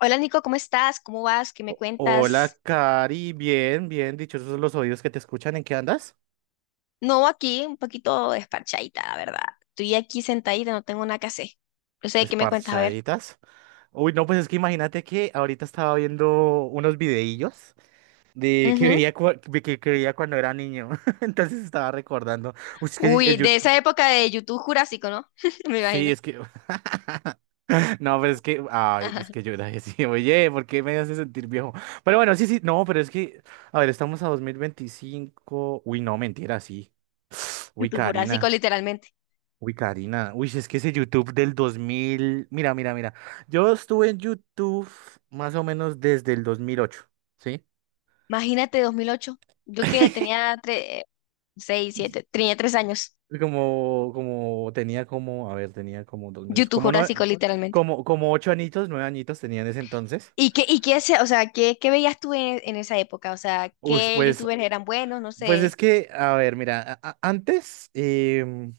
Hola Nico, ¿cómo estás? ¿Cómo vas? ¿Qué me Hola, cuentas? Cari, bien, bien, dichosos los oídos que te escuchan, ¿en qué andas? No, aquí un poquito desparchadita, la verdad. Estoy aquí sentadita, no tengo nada que hacer. No sé, ¿qué me cuentas? A ver. Esparchaditas. Uy, no, pues es que imagínate que ahorita estaba viendo unos videillos de que Ujú. veía, cua- de que, que veía cuando era niño, entonces estaba recordando. Uy, es que Uy, el de YouTube... esa época de YouTube Jurásico, ¿no? Me Sí, imagino. es que... No, pero es que... Ay, es que yo era así, oye, ¿por qué me hace sentir viejo? Pero bueno, sí, sí, no, pero es que... A ver, estamos a 2025. Uy, no, mentira, sí. Uy, YouTube Jurásico, Karina. literalmente. Uy, Karina, uy, si es que ese YouTube del 2000, mira, mira, mira, yo estuve en YouTube más o menos desde el 2008, ¿sí? Imagínate 2008. Yo que tenía 3, 6, 7, tenía 3 años. Tenía como, a ver, tenía como 2008, YouTube como Jurásico, nueve, literalmente. como 8 añitos, 9 añitos tenía en ese entonces. ¿Y qué, o sea, qué veías tú en esa época? O sea, Uy, ¿qué pues, YouTubers eran buenos? No pues es sé. que, a ver, mira, antes,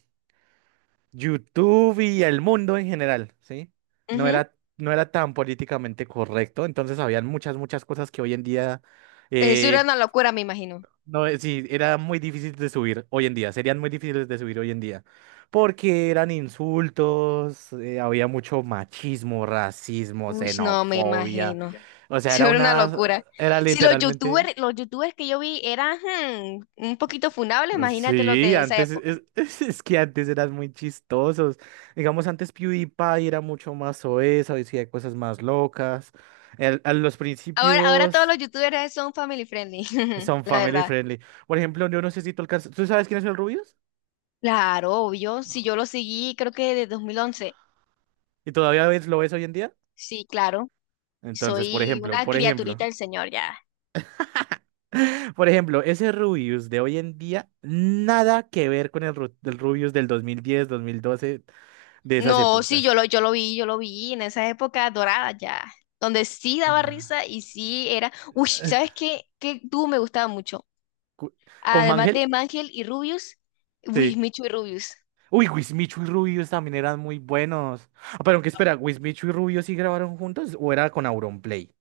YouTube y el mundo en general, ¿sí? No Ujú. era, no era tan políticamente correcto, entonces habían muchas, muchas cosas que hoy en día, Eso era eh, una locura, me imagino. no, sí, era muy difícil de subir hoy en día, serían muy difíciles de subir hoy en día, porque eran insultos, había mucho machismo, racismo, Uy, no, me xenofobia, imagino. Ya. o sea, Eso era una locura. era Si los literalmente. youtubers, los youtubers que yo vi eran un poquito funables, imagínate los Sí, de esa antes época. Es que antes eran muy chistosos. Digamos, antes PewDiePie era mucho más soez, decía cosas más locas. A los Ahora todos principios los youtubers son family friendly, son la family verdad. friendly. Por ejemplo, yo no sé si tú alcanzas. ¿Tú sabes quién es el Rubius? Claro, obvio. Si No. yo lo seguí, creo que desde 2011. ¿Y todavía lo ves hoy en día? Sí, claro. Entonces, por Soy ejemplo, una criaturita del señor ya. por ejemplo, ese Rubius de hoy en día, nada que ver con el, del Rubius del 2010, 2012, de esas No, sí, yo épocas. lo, yo lo vi, yo lo vi en esa época dorada ya. Donde sí daba Ah. risa y sí era. Uy, ¿sabes qué? ¿Qué tú me gustaba mucho? Cu- ¿Con Además Mangel? de Mangel y Rubius, Sí. Wismichu y Rubius. Uy, Wismichu y Rubius también eran muy buenos. Ah, pero aunque espera, ¿Wismichu y Rubius sí grabaron juntos o era con Auronplay?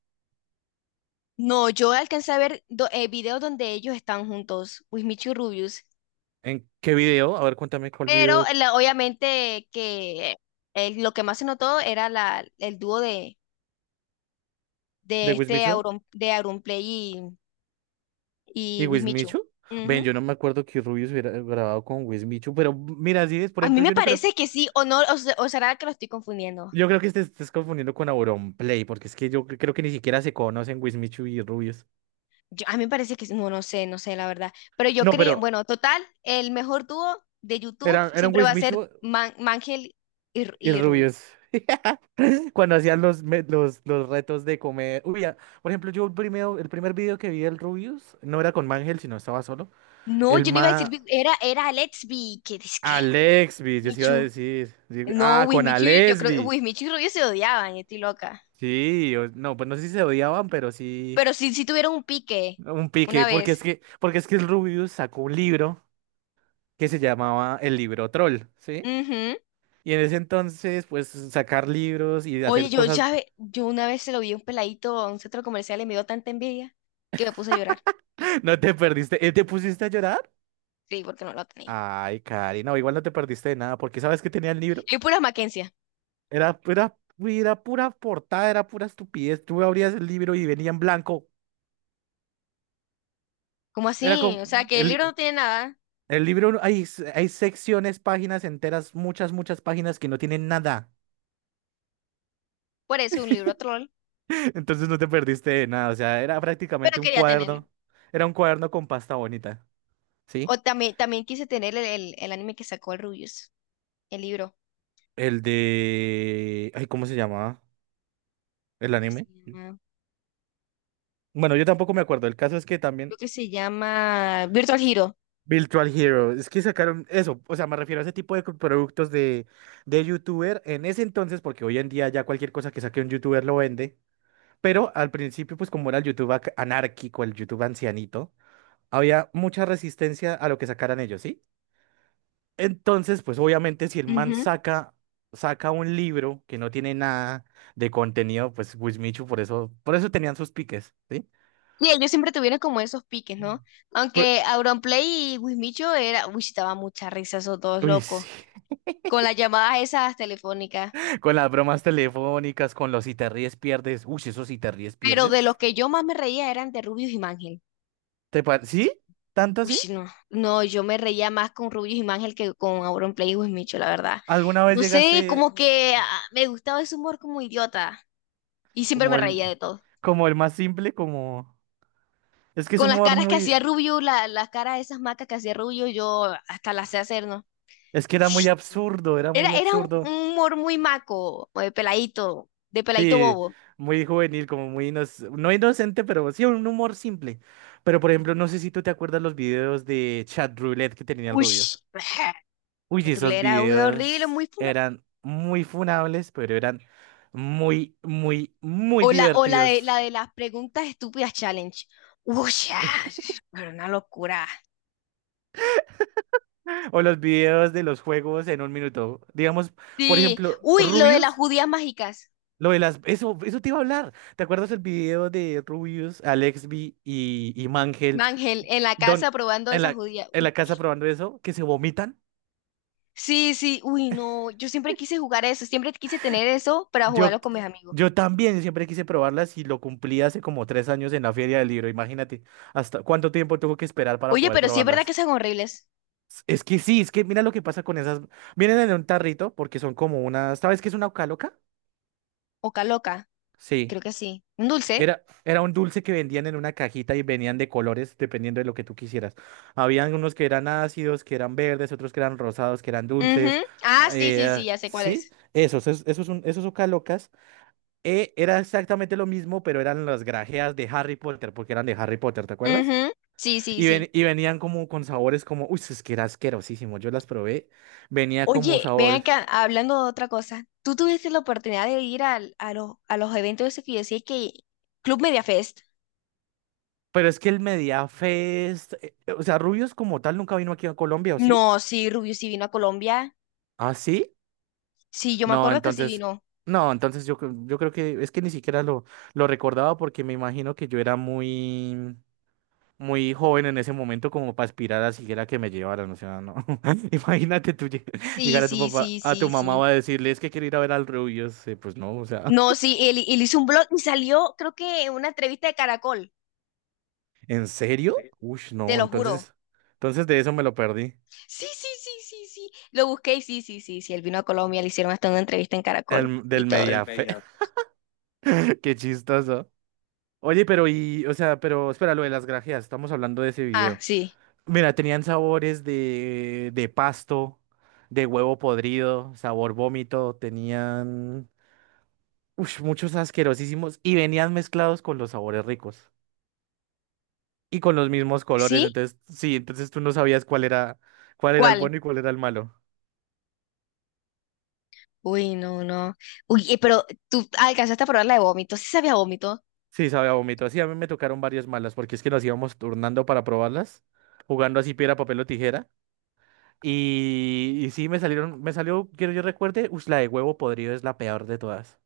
No, yo alcancé a ver videos donde ellos están juntos, Wismichu y Rubius. ¿En qué video? A ver, cuéntame cuál Pero video eh, obviamente que lo que más se notó era el dúo de de este Wismichu Auron, de Auronplay y y Wismichu. Wismichu. Ven, Ujú. yo no me acuerdo que Rubius hubiera grabado con Wismichu, pero mira, si es, por A mí ejemplo, me yo no creo. parece que sí, o no, o será que lo estoy confundiendo. Yo creo que te estés confundiendo con Auronplay, porque es que yo creo que ni siquiera se conocen Wismichu y Rubius. A mí me parece no, no sé la verdad. Pero yo No, creía, pero bueno, total, el mejor dúo de YouTube eran siempre va a ser Wismichu Mangel y y Rubio. Rubius. Cuando hacían los retos de comer. Uy, ya, por ejemplo, yo el primer video que vi del Rubius no era con Mangel, sino estaba solo. No, El yo no iba a decir, ma. Era Let's Be, que es que Alexby, yo sí iba a Michu. decir. Sí, No, ah, con Wismichu, yo creo que Alexby. Wismichu y Rubio se odiaban, yo estoy loca. Sí, o no, pues no sé si se odiaban, pero sí. Pero sí, sí tuvieron un pique Un una pique. Porque vez. es que, porque es que el Rubius sacó un libro que se llamaba El libro troll, ¿sí? Ujú. Y en ese entonces, pues sacar libros y Oye, hacer cosas. Yo una vez se lo vi a un peladito a un centro comercial y me dio tanta envidia que me puse a llorar. No te perdiste. ¿Eh? ¿Te pusiste a llorar? Sí, porque no lo tenía. Ay, Cari, no, igual no te perdiste de nada, porque ¿sabes que tenía el libro? Y puras Mackenzie. Era, era, uy, era pura portada, era pura estupidez. Tú abrías el libro y venía en blanco. ¿Cómo Era así? como, O sea, que el libro no tiene nada. el libro, hay secciones, páginas enteras, muchas, muchas páginas que no tienen nada. Por eso un libro troll, Entonces no te perdiste de nada, o sea, era pero prácticamente un quería tenerlo. cuaderno. Era un cuaderno con pasta bonita, O ¿sí? también, también quise tener el anime que sacó el Rubius, el libro, El de... Ay, ¿cómo se llamaba? ¿El creo que se anime? llama, Bueno, yo tampoco me acuerdo. El caso es que creo también... que se llama Virtual Hero. Virtual Hero, es que sacaron eso, o sea, me refiero a ese tipo de productos de, youtuber en ese entonces, porque hoy en día ya cualquier cosa que saque un youtuber lo vende, pero al principio, pues como era el YouTube anárquico, el YouTube ancianito, había mucha resistencia a lo que sacaran ellos, ¿sí? Entonces, pues obviamente si el man Ujú. saca un libro que no tiene nada de contenido, pues Wismichu por eso tenían sus piques, ¿sí? Y ellos siempre tuvieron como esos piques, ¿no? Pues, Aunque Auronplay y Wismicho era, uy, sí, daba mucha risa esos dos uy, locos, sí. con las llamadas esas telefónicas. Con las bromas telefónicas, con los si te ríes, pierdes. Uy, esos si te ríes, Pero pierdes. de los que yo más me reía eran de Rubius y Mangel. ¿Sí? ¿Tanto Uy, así? sí, no, no, yo me reía más con Rubius y Mangel que con Auron Play y Wismicho, la verdad. ¿Alguna vez No sé, llegaste como que me gustaba ese humor como idiota y siempre me como el, reía de todo. como el más simple? Como... Es que es Con las humor caras que muy... hacía Rubius, las caras de esas macas que hacía Rubius, yo hasta las sé hacer, ¿no? Es que era muy absurdo, era Era, muy era un, absurdo. un humor muy maco, o de peladito Sí, bobo. muy juvenil, como muy... no inocente, pero sí, un humor simple. Pero, por ejemplo, no sé si tú te acuerdas los videos de Chat Roulette que tenía el Uy, rubio. Uy, la sí, esos trulera, uy, horrible, videos muy funa. eran muy funables, pero eran muy, muy, muy O la, o la de, la divertidos. de las preguntas estúpidas challenge. Uy, era una locura. O los videos de los juegos en un minuto. Digamos, por Sí, ejemplo, uy, lo de las Rubius, judías mágicas. lo de las... Eso te iba a hablar. ¿Te acuerdas el video de Rubius, Alexby y Mangel, Ángel, en la casa don, probando en esa la, judía. en la casa probando eso, que se vomitan? Sí, sí, uy, no, yo siempre quise jugar eso, siempre quise tener eso para Yo, jugarlo con mis amigos. yo también siempre quise probarlas y lo cumplí hace como 3 años en la Feria del Libro. Imagínate, hasta cuánto tiempo tuve que esperar para Oye, poder pero sí es verdad que probarlas. son horribles. Es que sí, es que mira lo que pasa con esas. Vienen en un tarrito porque son como unas. ¿Sabes qué es una ucaloca? Oca loca, Sí. creo que sí. Un dulce. Era un dulce que vendían en una cajita y venían de colores dependiendo de lo que tú quisieras. Habían unos que eran ácidos, que eran verdes, otros que eran rosados, que eran dulces. Ujú. Ah, sí, sí, sí, ya sé cuál Sí, es. Esos son, esos. Era exactamente lo mismo, pero eran las grajeas de Harry Potter, porque eran de Harry Potter, ¿te acuerdas? Ujú. Sí, sí, Y, sí. ven- y venían como con sabores como, uy, es que era asquerosísimo, yo las probé, venía como Oye, ven sabores. acá, hablando de otra cosa. ¿Tú tuviste la oportunidad de ir a los eventos esos que yo decía que Club Media Fest? Pero es que el Media Fest, o sea, Rubios como tal nunca vino aquí a Colombia, ¿o sí? No, sí, Rubio sí vino a Colombia. ¿Ah, sí? Sí, yo me No, acuerdo que sí entonces, vino. no, entonces yo creo que es que ni siquiera lo recordaba, porque me imagino que yo era muy, muy joven en ese momento como para aspirar a siquiera que me llevaran, o sea, no. Imagínate tú Sí, llegar a tu sí, papá, sí, a tu sí, mamá sí. va a decirle, es que quiero ir a ver al Rubius, pues no, o sea, No, sí, él hizo un blog y salió, creo que en una entrevista de Caracol, ¿en serio? Uy, te no, lo juro. entonces de eso me lo perdí, Sí, sí, sí, sí, sí. Lo busqué y sí, sí, sí, sí. Él vino a Colombia, le hicieron hasta una entrevista en Caracol y del todo. Mediafe, qué chistoso. Oye, pero y, o sea, pero espera, lo de las grajeas, estamos hablando de ese Ah, video. sí. Mira, tenían sabores de pasto, de huevo podrido, sabor vómito, tenían... ush, muchos asquerosísimos y venían mezclados con los sabores ricos y con los mismos colores. ¿Sí? Entonces, sí, entonces tú no sabías cuál era el ¿Cuál? bueno y cuál era el malo. Uy, no, no. Uy, pero tú alcanzaste a probar la de vómito. Sí sabía vómito. Sí, sabía a vómito. Sí, a mí me tocaron varias malas porque es que nos íbamos turnando para probarlas, jugando así piedra, papel o tijera. Y sí, me salió, quiero yo recuerde, ush, la de huevo podrido es la peor de todas.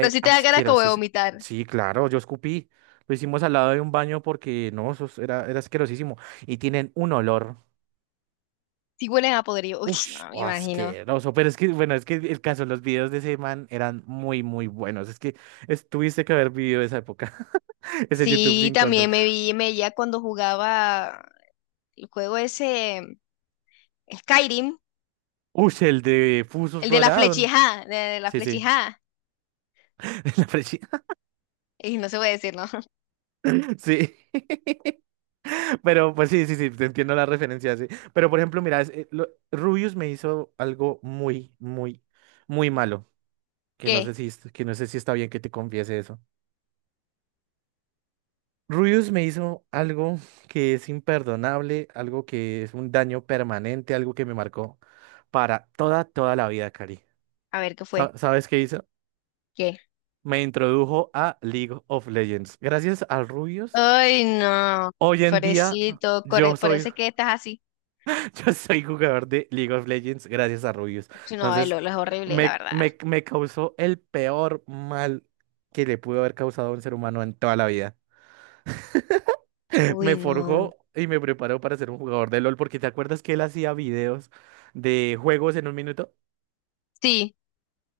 Pero sí te da cara como de asquerosísimo. vomitar. Sí, claro, yo escupí. Lo hicimos al lado de un baño porque no, eso era asquerosísimo. Y tienen un olor. Sí hueles a podrido. Uy, Ush, no, me oh, imagino. asqueroso. Pero es que, bueno, es que el caso, los videos de ese man eran muy, muy buenos. Es que tuviste que haber vivido esa época. Ese YouTube Sí, sin control. también me veía cuando jugaba el juego ese Skyrim. Ush, el de Fusos El de la Rodaron. flechija, de la Sí, sí. flechija. La presi- Y no se puede decir, ¿no? Sí. Pero, pues sí, sí, sí, te entiendo la referencia, sí. Pero, por ejemplo, mira, Rubius me hizo algo muy, muy, muy malo. Que no ¿Qué? sé si, es- que no sé si está bien que te confiese eso. Rubius me hizo algo que es imperdonable, algo que es un daño permanente, algo que me marcó para toda, toda la vida, Cari. A ver, ¿qué fue? ¿Sabes qué hizo? ¿Qué? Me introdujo a League of Legends. Gracias a Rubius, Ay, no, hoy en día pobrecito, yo por soy, eso es que estás así. yo soy jugador de League of Legends gracias a Rubius. No, el Entonces, LOL es horrible, la me, verdad. me, me causó el peor mal que le pudo haber causado a un ser humano en toda la vida. Uy, Me no. forjó y me preparó para ser un jugador de LOL, porque te acuerdas que él hacía videos de juegos en un minuto. Sí.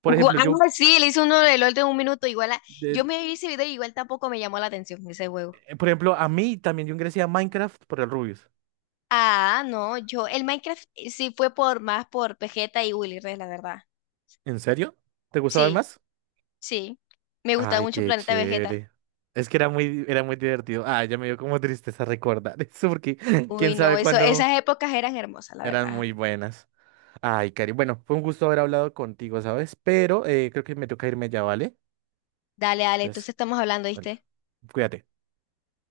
Por ejemplo, No, sí, le hice uno de LOL de un minuto, igual de- yo me vi ese video y igual tampoco me llamó la atención ese juego. A mí también yo ingresé a Minecraft por el Rubius. Ah, no, el Minecraft sí fue por más por Vegeta y Willy Rex, la verdad. ¿En serio? ¿Te gustaban Sí, más? sí. Me gustaba Ay, mucho qué Planeta Vegeta. chévere. Es que era muy divertido. Ah, ya me dio como tristeza recordar eso, porque Uy, quién no, sabe cuándo esas épocas eran hermosas, la eran verdad. muy buenas. Ay, Cari, bueno, fue un gusto haber hablado contigo, ¿sabes? Pero creo que me toca irme ya, ¿vale? Dale, dale, Entonces, entonces estamos hablando, bueno, ¿viste? cuídate.